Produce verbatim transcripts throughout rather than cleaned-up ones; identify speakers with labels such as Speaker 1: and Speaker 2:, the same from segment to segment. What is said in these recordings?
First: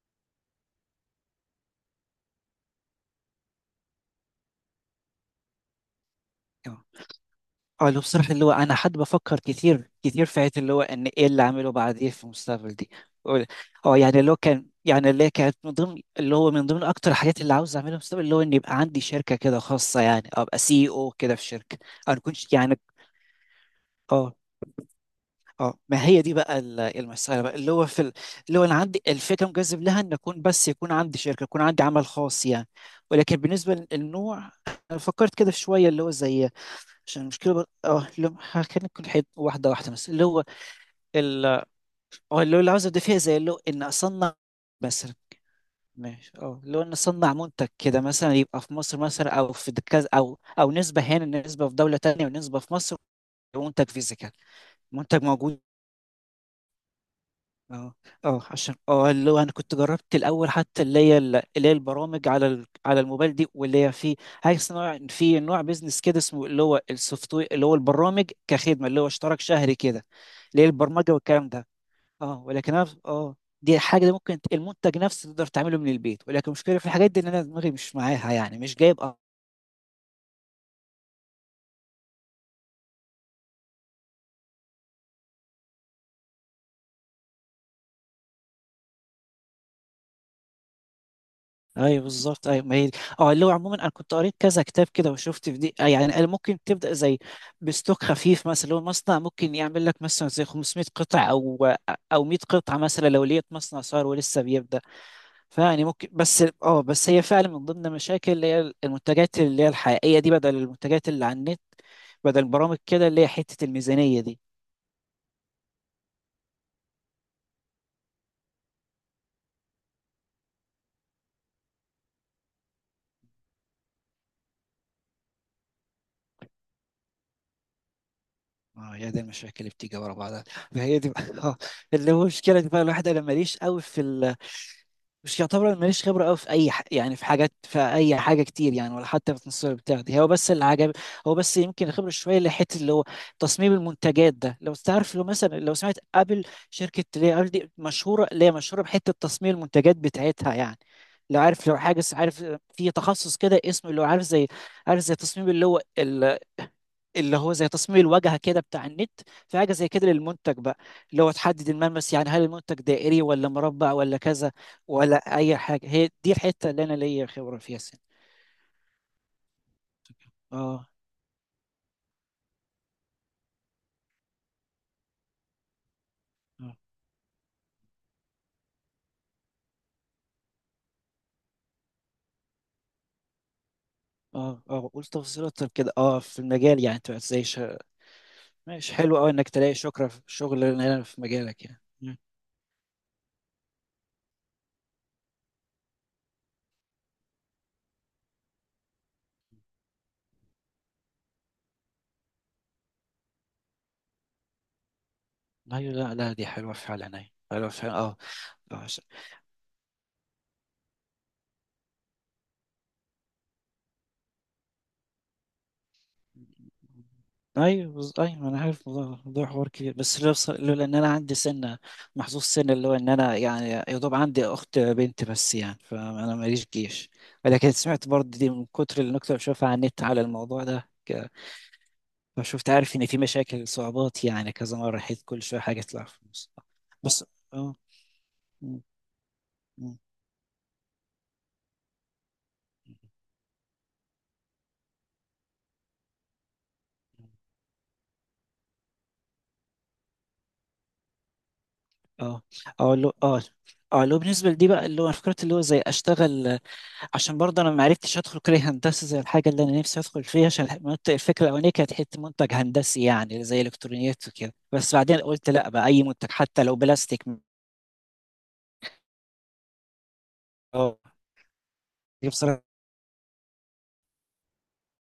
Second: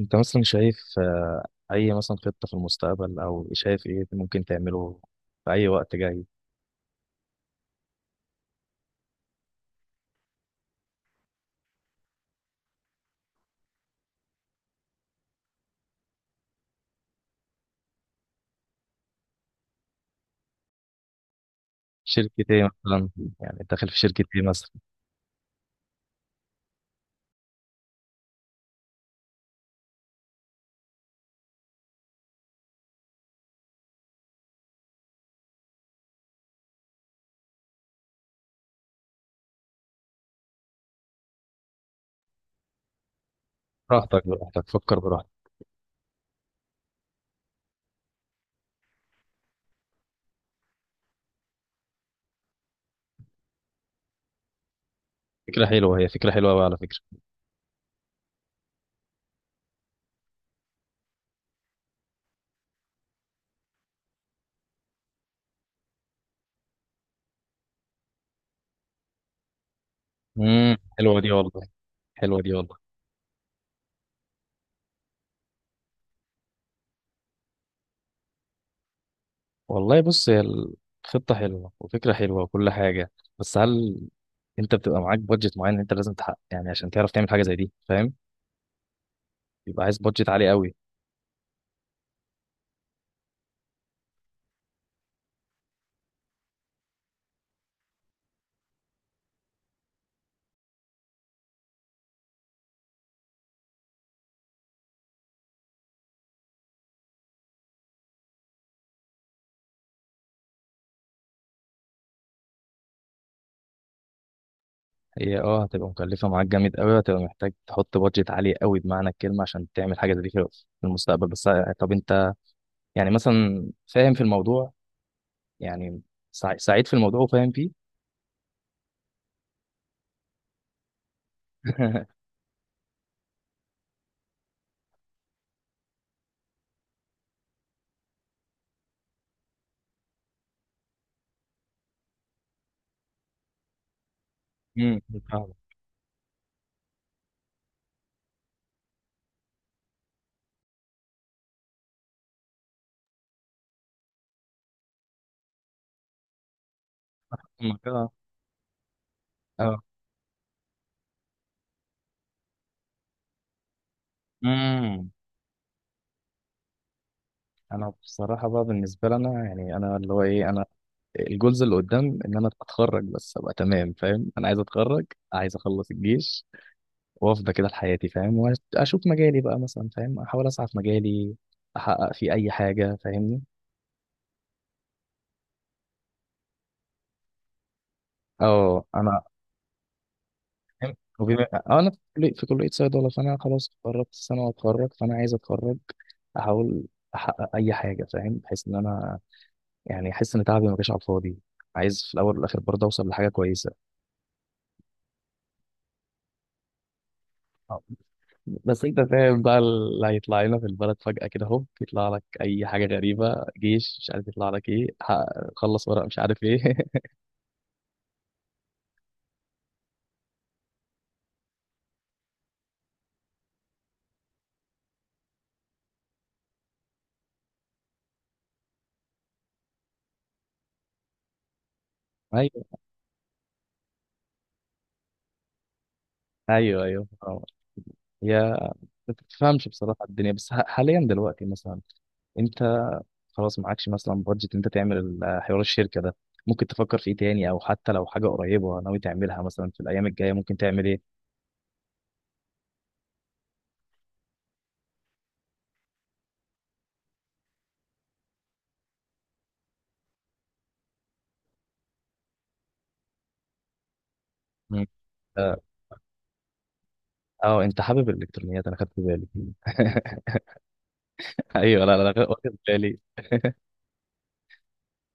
Speaker 1: انت مثلا شايف آه، اي مثلا خطة في المستقبل او شايف ايه ممكن تعمله في اي وقت جاي.
Speaker 2: اه آه، اللي بصراحة اللي هو أنا حد بفكر كتير كتير في حياتي اللي هو إن إيه اللي أعمله بعدين في المستقبل دي. أقول- أه يعني اللي هو كان يعني اللي هي كانت من ضمن اللي هو من ضمن أكتر الحاجات اللي عاوز أعملها في المستقبل اللي هو إن يبقى عندي شركة كده خاصة، يعني أبقى سي أو كده في شركة. أنا
Speaker 1: شركة
Speaker 2: كنتش
Speaker 1: ايه
Speaker 2: يعني
Speaker 1: مثلا؟ يعني داخل في شركة
Speaker 2: أه
Speaker 1: ايه مثلا؟
Speaker 2: أه ما هي دي بقى ال- المسألة بقى اللي هو في ال- اللي هو أنا عندي الفكرة مجذب لها إن أكون بس يكون عندي شركة، يكون عندي عمل خاص يعني. ولكن بالنسبة للنوع، أنا فكرت كده في شوية اللي هو زي عشان المشكله بر... اه لو خلينا نكون حي... واحده واحده مثلا اللي هو ال... اه اللي هو اللي عاوز ابدا فيها زي اللي هو ان
Speaker 1: براحتك
Speaker 2: اصنع
Speaker 1: براحتك، فكر
Speaker 2: مثلا
Speaker 1: براحتك.
Speaker 2: ماشي اه اللي هو ان اصنع منتج كده مثلا، يبقى في مصر مثلا او في كذا او او نسبه هنا، نسبه في دوله تانية، ونسبه في مصر. منتج فيزيكال، منتج موجود.
Speaker 1: فكرة حلوة، هي فكرة حلوة أوي على فكرة.
Speaker 2: اه اه عشان اه اللي هو انا كنت جربت الاول، حتى اللي هي ال- اللي هي البرامج على ال- على الموبايل دي، واللي هي في هاي نوع، في نوع بيزنس كده اسمه اللي هو السوفت وير، اللي هو البرامج كخدمه، اللي هو اشتراك شهري كده، اللي هي
Speaker 1: امم
Speaker 2: البرمجه
Speaker 1: حلوة دي
Speaker 2: والكلام
Speaker 1: والله.
Speaker 2: ده.
Speaker 1: حلوة
Speaker 2: اه
Speaker 1: دي
Speaker 2: ولكن
Speaker 1: والله.
Speaker 2: انا اه دي حاجه، دي ممكن ت- المنتج نفسه تقدر تعمله من البيت، ولكن المشكله في الحاجات دي ان انا دماغي مش معاها يعني، مش جايب.
Speaker 1: والله بص، هي الخطة حلوة وفكرة حلوة وكل حاجة. بس هل انت بتبقى معاك بادجت معين انت لازم تحقق، يعني عشان تعرف تعمل حاجة زي دي، فاهم؟ يبقى عايز بادجت عالي قوي.
Speaker 2: ايوه بالظبط، ايوه ما هي دي. اه اللي هو عموما انا كنت قريت كذا كتاب كده وشفت في دي. آه، يعني قال ممكن تبدا زي بستوك خفيف مثلا، اللي هو المصنع ممكن يعمل لك مثلا زي خمسمية قطعة قطع او او مية قطعة قطعه مثلا، لو لقيت مصنع صار ولسه بيبدا. فيعني ممكن، بس اه بس هي فعلا من ضمن المشاكل اللي هي المنتجات اللي هي الحقيقيه دي، بدل المنتجات اللي على النت، بدل البرامج كده، اللي هي حته الميزانيه دي.
Speaker 1: هي اه هتبقى مكلفة معاك جامد قوي، هتبقى محتاج تحط بادجت عالي قوي بمعنى الكلمة عشان تعمل حاجة زي دي في في المستقبل. بس آه، طب انت يعني مثلا فاهم في الموضوع، يعني سع- سعيد في الموضوع وفاهم فيه.
Speaker 2: اه يا دي المشاكل اللي بتيجي ورا بعضها. فهي دي بقى- اه اللي هو مشكلة بقى الواحد، انا ماليش قوي في، مش يعتبر أنا ماليش خبرة قوي في أي ح... يعني في حاجات، في أي حاجة كتير يعني، ولا حتى في التصوير بتاع دي هو بس اللي عجب. هو بس يمكن الخبرة شوية اللي حتة اللي هو تصميم المنتجات ده، لو
Speaker 1: امم
Speaker 2: تعرف، لو مثلا
Speaker 1: فاهمك
Speaker 2: لو سمعت أبل، شركة اللي هي أبل دي مشهورة، اللي هي مشهورة بحتة تصميم المنتجات بتاعتها يعني. لو عارف، لو حاجة عارف في تخصص كده اسمه اللي هو عارف زي، عارف زي تصميم اللي هو، اللي هو زي
Speaker 1: فاهمك،
Speaker 2: تصميم
Speaker 1: اه
Speaker 2: الواجهه كده بتاع النت. في حاجه
Speaker 1: اه.
Speaker 2: زي كده للمنتج بقى، اللي هو تحدد الملمس يعني، هل المنتج دائري ولا مربع ولا كذا،
Speaker 1: امم
Speaker 2: ولا اي حاجه. هي دي الحته اللي انا ليا خبره فيها
Speaker 1: انا
Speaker 2: سن.
Speaker 1: بصراحة بقى بالنسبة لنا، يعني انا اللي هو ايه، انا
Speaker 2: اه
Speaker 1: الجولز اللي قدام ان انا اتخرج بس ابقى تمام، فاهم؟ انا عايز اتخرج، عايز اخلص الجيش
Speaker 2: اه
Speaker 1: وافضة كده لحياتي، فاهم؟ واشوف مجالي بقى مثلا، فاهم؟ احاول اسعى في مجالي احقق فيه اي حاجة، فاهمني؟
Speaker 2: اه اه قول تفاصيل اكتر كده، اه في المجال يعني، انت زي شا...
Speaker 1: اه
Speaker 2: ماشي، حلو
Speaker 1: انا
Speaker 2: قوي انك تلاقي شكرا في شغل
Speaker 1: فاهم؟
Speaker 2: هنا في
Speaker 1: وبما
Speaker 2: مجالك يعني.
Speaker 1: آه، انا في
Speaker 2: مم.
Speaker 1: كلية في كلية صيدلة، فانا خلاص اتخرجت السنة واتخرج، فانا عايز اتخرج احاول احقق اي حاجة، فاهم؟ بحيث ان انا يعني احس ان تعبي ما جاش على الفاضي، عايز في الاول والاخر برضه اوصل لحاجة كويسة.
Speaker 2: ايوه، لا لا، دي حلوه فعلا، ايوه حلوه
Speaker 1: آه.
Speaker 2: فعلا. اه آه،
Speaker 1: بس انت فاهم بقى اللي هيطلع لنا في البلد فجأة كده هوب يطلع لك اي حاجة غريبة، جيش مش عارف، يطلع لك ايه، حقق- خلص ورق، مش عارف ايه.
Speaker 2: ايوه بز- ايوه انا عارف الموضوع، الموضوع حوار كبير، بس لو بص- لولا ان انا عندي سنه، محظوظ سنه اللي هو ان انا يعني يا دوب عندي اخت بنت بس يعني، فانا ماليش جيش. ولكن سمعت برضه دي من كتر النكته اللي بشوفها على النت على الموضوع ده ك-
Speaker 1: ايوه
Speaker 2: فشفت، عارف ان في مشاكل صعوبات يعني كذا مره، حيث كل شويه حاجه تطلع في النص.
Speaker 1: ايوه ايوه
Speaker 2: بس
Speaker 1: آه.
Speaker 2: اه
Speaker 1: يا
Speaker 2: م-
Speaker 1: ما بتفهمش
Speaker 2: م-
Speaker 1: بصراحه الدنيا، بس ح- حاليا دلوقتي مثلا، انت
Speaker 2: م-
Speaker 1: خلاص معكش مثلا بادجت انت تعمل ال- حوار الشركه ده، ممكن تفكر في ايه تاني او حتى لو حاجه قريبه ناوي تعملها مثلا في الايام الجايه ممكن تعمل ايه؟
Speaker 2: اه اه لو اه اه لو بالنسبه لدي بقى، اللي هو أنا فكرت اللي هو زي اشتغل، عشان برضه انا ما عرفتش ادخل كليه هندسه زي الحاجه اللي انا نفسي ادخل فيها. عشان المنت- الفكره الاولانيه كانت حته منتج هندسي، يعني زي الكترونيات وكده،
Speaker 1: مم.
Speaker 2: بس بعدين قلت
Speaker 1: اه
Speaker 2: لا بقى اي منتج حتى لو بلاستيك.
Speaker 1: آه، انت حابب الالكترونيات، انا خدت بالي.
Speaker 2: اه
Speaker 1: ايوه لا لا
Speaker 2: دي
Speaker 1: لا، واخد
Speaker 2: بصراحه.
Speaker 1: بالي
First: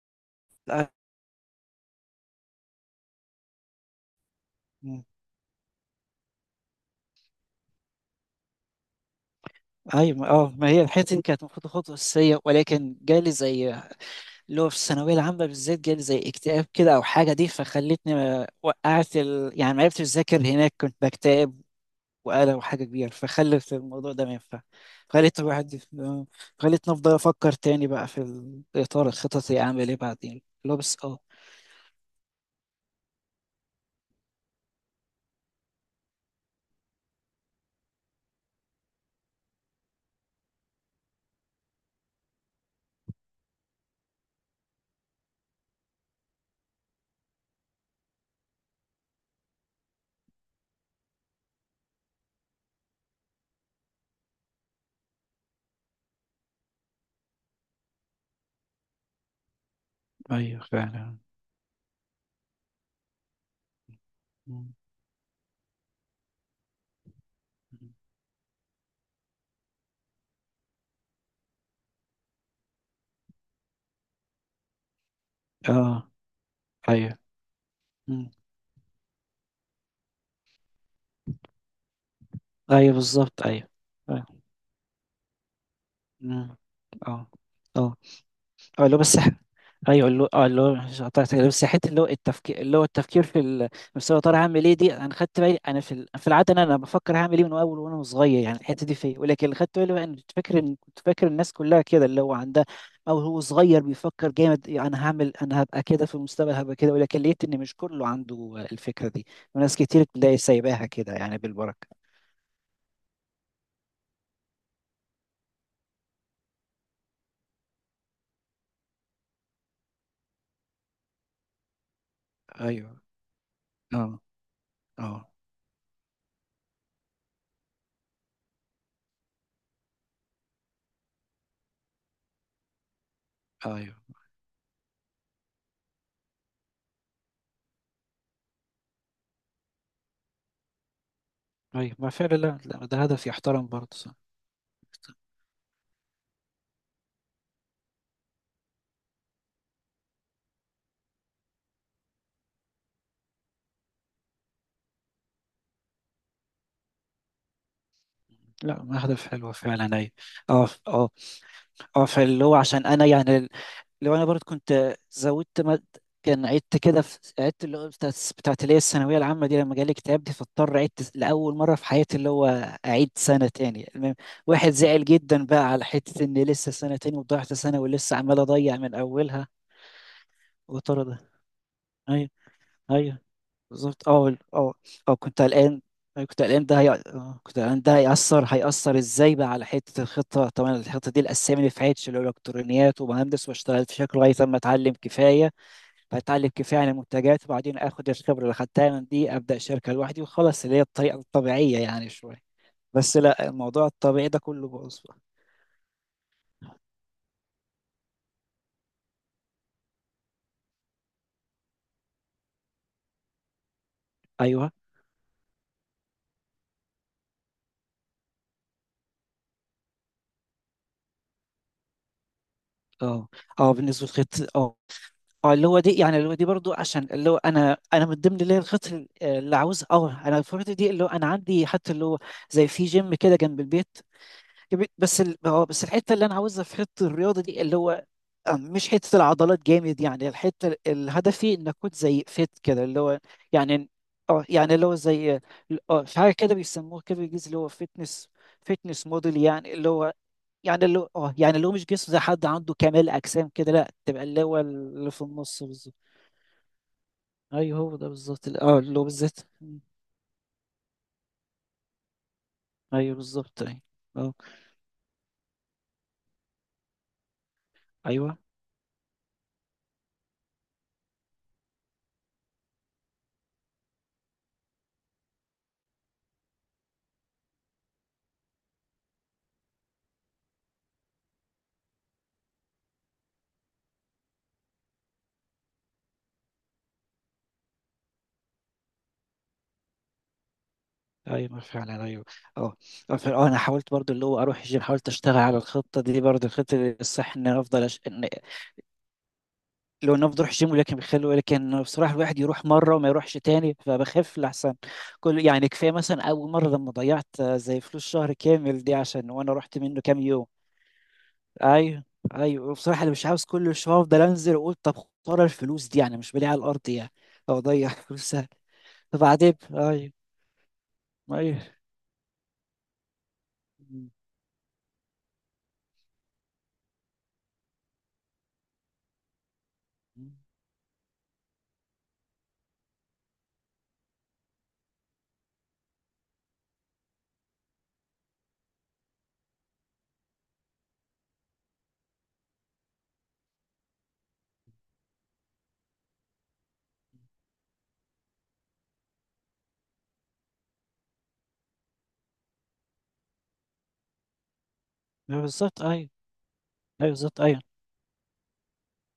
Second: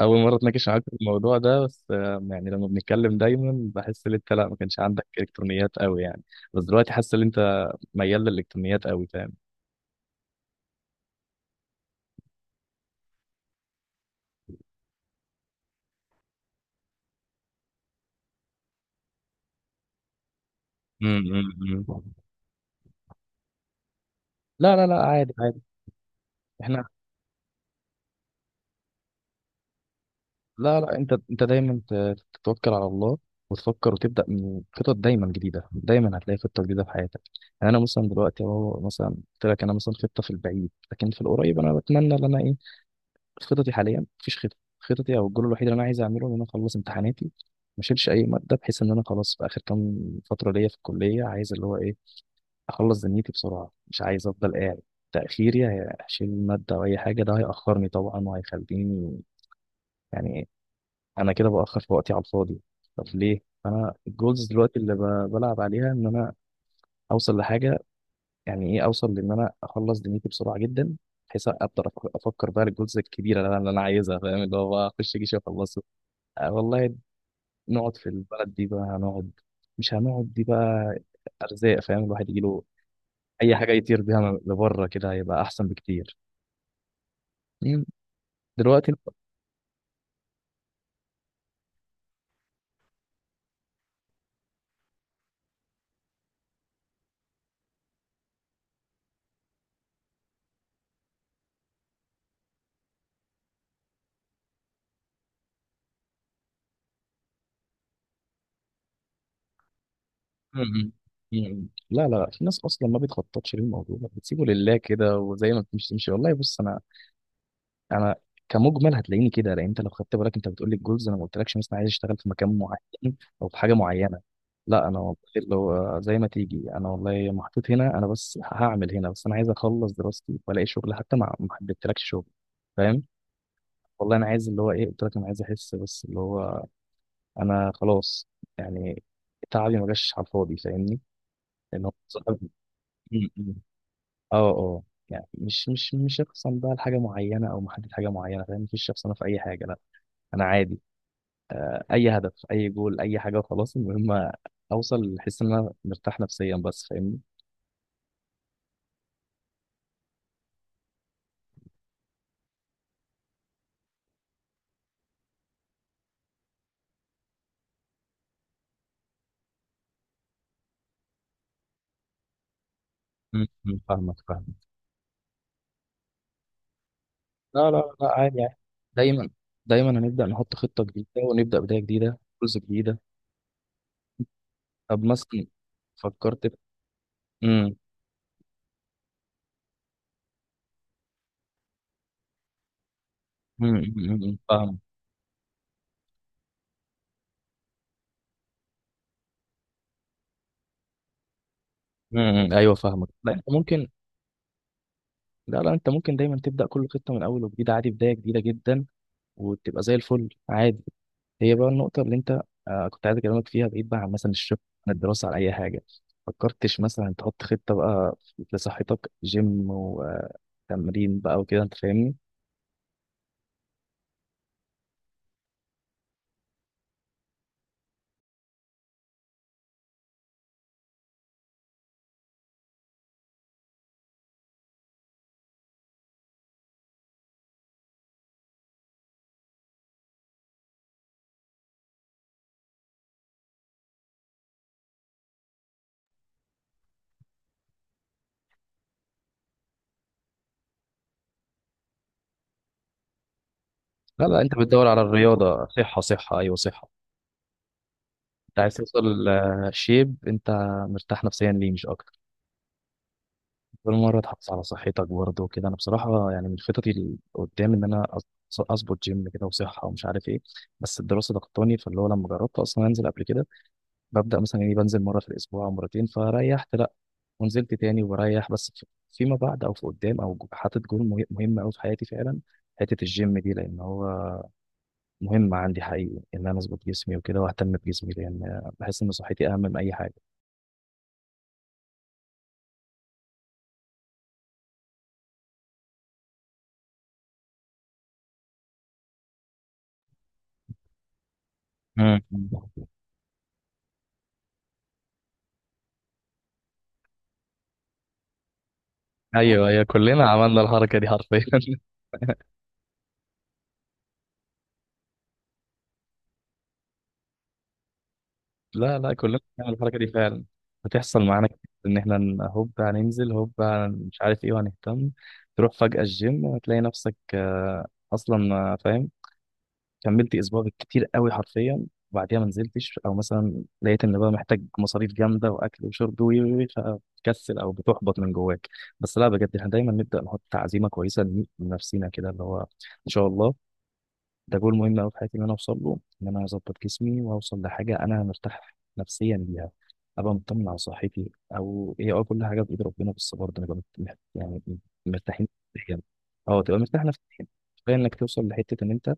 Speaker 1: اول مره اتناقش معاك
Speaker 2: آه،
Speaker 1: في الموضوع ده، بس آه، يعني لما بنتكلم دايما بحس ان انت لا ما كانش
Speaker 2: م-
Speaker 1: عندك الكترونيات قوي يعني، بس دلوقتي حاسس ان انت ميال للالكترونيات قوي، فاهم؟
Speaker 2: ايوه ما- اه ما هي الحته دي كانت المفروض خطوه اساسيه، ولكن جالي زي اللي هو في الثانويه العامه بالذات جالي زي اكتئاب كده او حاجه دي، فخلتني ما- وقعت ال... يعني ما عرفتش اذاكر هناك، كنت
Speaker 1: امم
Speaker 2: بكتئب وقلق وحاجة كبيرة، فخلت الموضوع ده ما ينفع.
Speaker 1: لا لا لا عادي
Speaker 2: خلت
Speaker 1: عادي.
Speaker 2: الواحد يف-
Speaker 1: احنا
Speaker 2: خلتني أفضل أفكر تاني بقى في ال- إطار الخططي أعمل إيه بعدين، اللي هو
Speaker 1: لا لا،
Speaker 2: بس
Speaker 1: انت
Speaker 2: أه
Speaker 1: انت دايما ت- تتوكل على الله وتفكر وتبدا من خطط دايما جديده، دايما هتلاقي خطه جديده في حياتك. يعني انا مثلا دلوقتي اهو مثلا قلت لك انا مثلا خطه في البعيد، لكن في القريب انا بتمنى ان انا ايه، خططي حاليا مفيش خطه، خططي او الجول الوحيد اللي انا عايز اعمله ان انا اخلص امتحاناتي، ما اشيلش اي ماده، بحيث ان انا خلاص في اخر كام فتره ليا في الكليه عايز اللي هو ايه، اخلص دنيتي بسرعه، مش عايز افضل قاعد تاخيري. هشيل ماده او اي حاجه ده هياخرني طبعا وهيخليني يعني
Speaker 2: أيوه فعلا.
Speaker 1: انا كده باخر في وقتي على الفاضي. طب ليه؟ انا الجولز
Speaker 2: مم.
Speaker 1: دلوقتي اللي ب- بلعب عليها ان انا اوصل لحاجه، يعني ايه، اوصل لان انا اخلص دنيتي بسرعه جدا بحيث اقدر أف- افكر بقى الجولز الكبيره اللي انا اللي أنا عايزها، فاهم؟ اللي هو بقى اخش جيش واخلصه.
Speaker 2: أه.
Speaker 1: آه والله.
Speaker 2: أيوه.
Speaker 1: نقعد في
Speaker 2: مم.
Speaker 1: البلد دي بقى هنقعد، مش هنقعد دي بقى. ارزاق، فاهم؟ الواحد يجيله
Speaker 2: أيوه بالظبط،
Speaker 1: اي
Speaker 2: أيوه.
Speaker 1: حاجه يطير
Speaker 2: أيوه.
Speaker 1: بيها لبره كده هيبقى احسن بكتير.
Speaker 2: مم. أه
Speaker 1: مم.
Speaker 2: أه اه
Speaker 1: دلوقتي.
Speaker 2: اللي هو بس ايوه اللي هو اه اللي هو مش قطعت كده، بس حته اللي هو التفكير، اللي هو التفكير في ال... بس هو طالع هعمل ايه دي، انا خدت بالي انا في ال... في العاده انا انا بفكر هعمل ايه من اول وانا صغير يعني، الحته دي فيا. ولكن اللي خدت بالي بقى ان كنت فاكر ان كنت فاكر الناس كلها كده اللي هو عندها، او هو صغير بيفكر جامد يعني، انا هعمل، انا هبقى كده في المستقبل هبقى كده. ولكن لقيت ان مش كله عنده الفكره دي، وناس كتير تلاقي سايباها
Speaker 1: مم.
Speaker 2: كده يعني
Speaker 1: مم.
Speaker 2: بالبركه.
Speaker 1: لا لا لا. في ناس اصلا ما بتخططش للموضوع، بتسيبه لله كده وزي ما بتمشي تمشي. والله بص، انا انا كمجمل هتلاقيني كده، لان انت لو خدت بالك انت بتقول لي الجولز انا ما قلتلكش مثلا عايز اشتغل في مكان
Speaker 2: ايوه.
Speaker 1: معين او في حاجه معينه،
Speaker 2: اه
Speaker 1: لا انا والله
Speaker 2: اه
Speaker 1: لو زي ما تيجي انا والله محطوط هنا، انا بس هعمل هنا، بس انا عايز اخلص دراستي والاقي شغل، حتى ما ما حددتلكش شغل، فاهم؟
Speaker 2: ايوه. ايوه
Speaker 1: والله انا عايز اللي هو ايه قلت لك، انا عايز احس بس اللي هو انا خلاص يعني تعبي ما جاش على الفاضي، فاهمني؟ لان هو
Speaker 2: طيب، ما فعلا، لا لا، ده
Speaker 1: م-
Speaker 2: هدف
Speaker 1: م.
Speaker 2: يحترم برضه.
Speaker 1: اه اه يعني مش مش مش هخصم بقى لحاجه معينه او محدد حاجه معينه، فاهم؟ مفيش شخص انا في اي حاجه لا، انا عادي اي هدف اي جول اي حاجه وخلاص، المهم اوصل احس ان انا مرتاح نفسيا بس، فاهمني؟
Speaker 2: لا أهداف حلوة فعلا، أي. أه أه أه فاللي هو عشان أنا يعني، لو أنا برضه كنت زودت مد... كان عدت كده في عدت، اللي هو بتاعت بتاعت اللي هي الثانوية العامة دي، لما جالي اكتئاب دي فاضطر عدت لأول مرة في حياتي اللي هو أعيد
Speaker 1: م-
Speaker 2: سنة
Speaker 1: م.
Speaker 2: تاني المهم.
Speaker 1: فاهمك فاهمك.
Speaker 2: واحد زعل جدا بقى على حتة إن لسه سنة تاني وضيعت
Speaker 1: لا لا
Speaker 2: سنة
Speaker 1: لا
Speaker 2: ولسه
Speaker 1: عادي
Speaker 2: عمال
Speaker 1: يعني،
Speaker 2: أضيع من
Speaker 1: دايما
Speaker 2: أولها
Speaker 1: دايما هنبدا نحط خطه
Speaker 2: وترى
Speaker 1: جديده
Speaker 2: ده.
Speaker 1: ونبدا بدايه جديده،
Speaker 2: أيوه.
Speaker 1: جزء جديده.
Speaker 2: أيوه بالظبط. اه ال- اه
Speaker 1: طب
Speaker 2: اه كنت
Speaker 1: مثلا
Speaker 2: قلقان. أيوة، كنت
Speaker 1: فكرت.
Speaker 2: قلقان ده هي... آه، كنت
Speaker 1: امم
Speaker 2: قلقان ده هيأثر، هيأثر ازاي بقى على حتة الخطة. طبعا الخطة دي الأسامي اللي في عيتش اللي هو الإلكترونيات ومهندس واشتغل في شكل لغاية ما
Speaker 1: فاهم.
Speaker 2: أتعلم كفاية، فأتعلم كفاية عن المنتجات وبعدين آخد الخبرة اللي خدتها من دي أبدأ شركة لوحدي وخلاص، اللي هي الطريقة الطبيعية يعني شوية.
Speaker 1: امم ايوه فاهمك.
Speaker 2: بس
Speaker 1: لا انت
Speaker 2: لا، الموضوع
Speaker 1: ممكن،
Speaker 2: الطبيعي ده كله باظ بقى.
Speaker 1: لا لا انت ممكن دايما تبدا كل خطه من اول وجديد عادي، بدايه جديده جدا وتبقى زي الفل عادي. هي بقى النقطة اللي انت آه كنت عايز اكلمك فيها بعيد بقى عن مثلا الشغل
Speaker 2: أيوه.
Speaker 1: عن الدراسة عن اي حاجة، فكرتش مثلا تحط خطة بقى لصحتك جيم وتمرين بقى وكده، انت فاهمني؟
Speaker 2: اه اه بالنسبة للخطة، اه اه اللي هو دي يعني، اللي هو دي برضو عشان اللي هو انا انا من ضمن اللي هي الخطط ال- اللي عاوز. اه انا الفتره دي اللي هو انا عندي حتى اللي هو زي في جيم كده جنب البيت، جنب- بس ال... اه بس الحته اللي انا عاوزها في حته الرياضه دي اللي هو، اه مش حته العضلات جامد يعني، الحته ال- هدفي ان اكون زي فيت كده اللي هو يعني. اه يعني اللي هو زي اه في حاجه كده بيسموه كده بالانجليزي اللي هو فيتنس، فيتنس موديل يعني اللي هو، يعني اللي هو اه يعني اللي هو مش جسم زي حد عنده كمال اجسام كده، لا تبقى
Speaker 1: لا لا،
Speaker 2: اللي هو
Speaker 1: انت بتدور على
Speaker 2: اللي في النص
Speaker 1: الرياضة،
Speaker 2: بالظبط.
Speaker 1: صحة صحة ايوه صحة.
Speaker 2: ايوه هو ده بالظبط ال-
Speaker 1: انت عايز
Speaker 2: اه اللي هو
Speaker 1: توصل
Speaker 2: بالذات.
Speaker 1: آه،
Speaker 2: مم.
Speaker 1: شيب انت مرتاح نفسيا ليه مش اكتر،
Speaker 2: ايوه بالظبط، ايوه.
Speaker 1: كل مرة
Speaker 2: اه
Speaker 1: تحافظ على صحتك برضه وكده. انا بصراحة يعني من خططي اللي قدام ان انا
Speaker 2: ايوه.
Speaker 1: أظ- اظبط جيم كده وصحة ومش عارف ايه، بس الدراسة ضغطاني. فاللي هو لما جربت اصلا انزل قبل كده، ببدأ مثلا يعني بنزل مرة في الأسبوع أو مرتين فريحت لأ، ونزلت تاني وبريح بس في- فيما بعد أو في قدام أو جو- حاطط جول مه- مهم أوي في حياتي فعلا، حتة الجيم دي، لأن هو مهم عندي حقيقي إن أنا أظبط جسمي وكده وأهتم بجسمي، لأن بحس إن صحتي أهم من أي حاجة.
Speaker 2: ايوه فعلا، ايوه. اه اه ف- اه انا حاولت برضو اللي هو اروح الجيم، حاولت اشتغل على الخطه دي برضو، الخطه دي الصح ان أنا افضل أش... إن... لو ان افضل اروح الجيم، ولكن بيخلوا، لكن بصراحه
Speaker 1: مم.
Speaker 2: الواحد يروح مره وما يروحش تاني فبخف لحسن كل يعني. كفايه مثلا اول مره لما ضيعت آه، زي فلوس شهر كامل دي عشان وانا
Speaker 1: ايوه
Speaker 2: رحت
Speaker 1: ايوه
Speaker 2: منه كام
Speaker 1: كلنا
Speaker 2: يوم.
Speaker 1: عملنا الحركه دي حرفيا.
Speaker 2: ايوه، ايوه بصراحه انا مش عاوز كل شويه افضل انزل واقول طب خساره الفلوس دي، يعني مش بلاقيها على الارض يعني، او اضيع فلوسها.
Speaker 1: لا لا، كلنا
Speaker 2: فبعدين
Speaker 1: بنعمل الحركة دي
Speaker 2: ايوه.
Speaker 1: فعلا، هتحصل معانا كتير
Speaker 2: ايوه.
Speaker 1: إن إحنا ن- هوب هننزل، هوب هن-
Speaker 2: م-
Speaker 1: مش عارف إيه وهنهتم. تروح فجأة الجيم هتلاقي نفسك آه، أصلا آه، فاهم،
Speaker 2: م.
Speaker 1: كملت اسبوع بالكتير قوي حرفيا وبعديها ما نزلتش، او مثلا لقيت ان بقى محتاج مصاريف جامده واكل وشرب وي وي وي، فبتكسل او بتحبط من جواك. بس لا بجد احنا دايما نبدا نحط عزيمه كويسه لن- لنفسينا كده، اللي هو ان شاء الله ده جول مهم قوي في حياتي ان انا اوصل له، ان انا اظبط جسمي واوصل لحاجه انا مرتاح نفسيا ليها، ابقى مطمن على صحتي. او هي اه كل حاجه بايد ربنا، بس برضه نبقى مت- يعني
Speaker 2: أيوة
Speaker 1: مرتاحين
Speaker 2: بالظبط،
Speaker 1: نفسياً.
Speaker 2: ايوه.
Speaker 1: اه تبقى مرتاح
Speaker 2: ايوه
Speaker 1: نفسيا،
Speaker 2: بالظبط، ايوه.
Speaker 1: كفايه انك توصل لحته ان انت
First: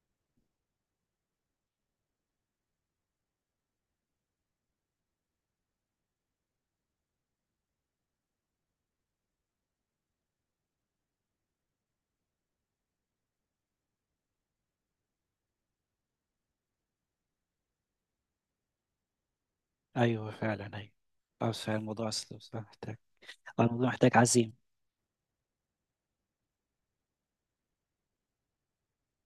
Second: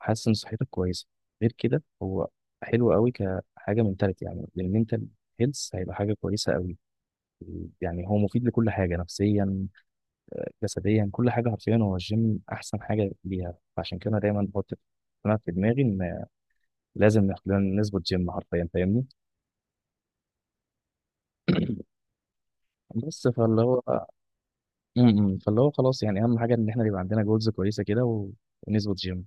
Speaker 1: حاسس ان صحتك كويسه، غير كده هو حلو قوي كحاجه منتاليتي يعني للمنتال هيلث، هيبقى حاجه كويسه قوي يعني، هو مفيد لكل حاجه نفسيا جسديا كل حاجه حرفيا، هو الجيم احسن حاجه ليها. فعشان كده أنا دايما بحط انا في دماغي ان لازم ناخد لنا نظبط جيم حرفيا، فاهمني؟
Speaker 2: ايوه فعلا، ايوه. بس فعلا الموضوع اصلا بس محتاج،
Speaker 1: بس فاللي هو
Speaker 2: الموضوع محتاج عزيمة.
Speaker 1: م- م. فاللي هو خلاص يعني، اهم حاجه ان احنا يبقى عندنا جولز كويسه كده و- ونظبط جيم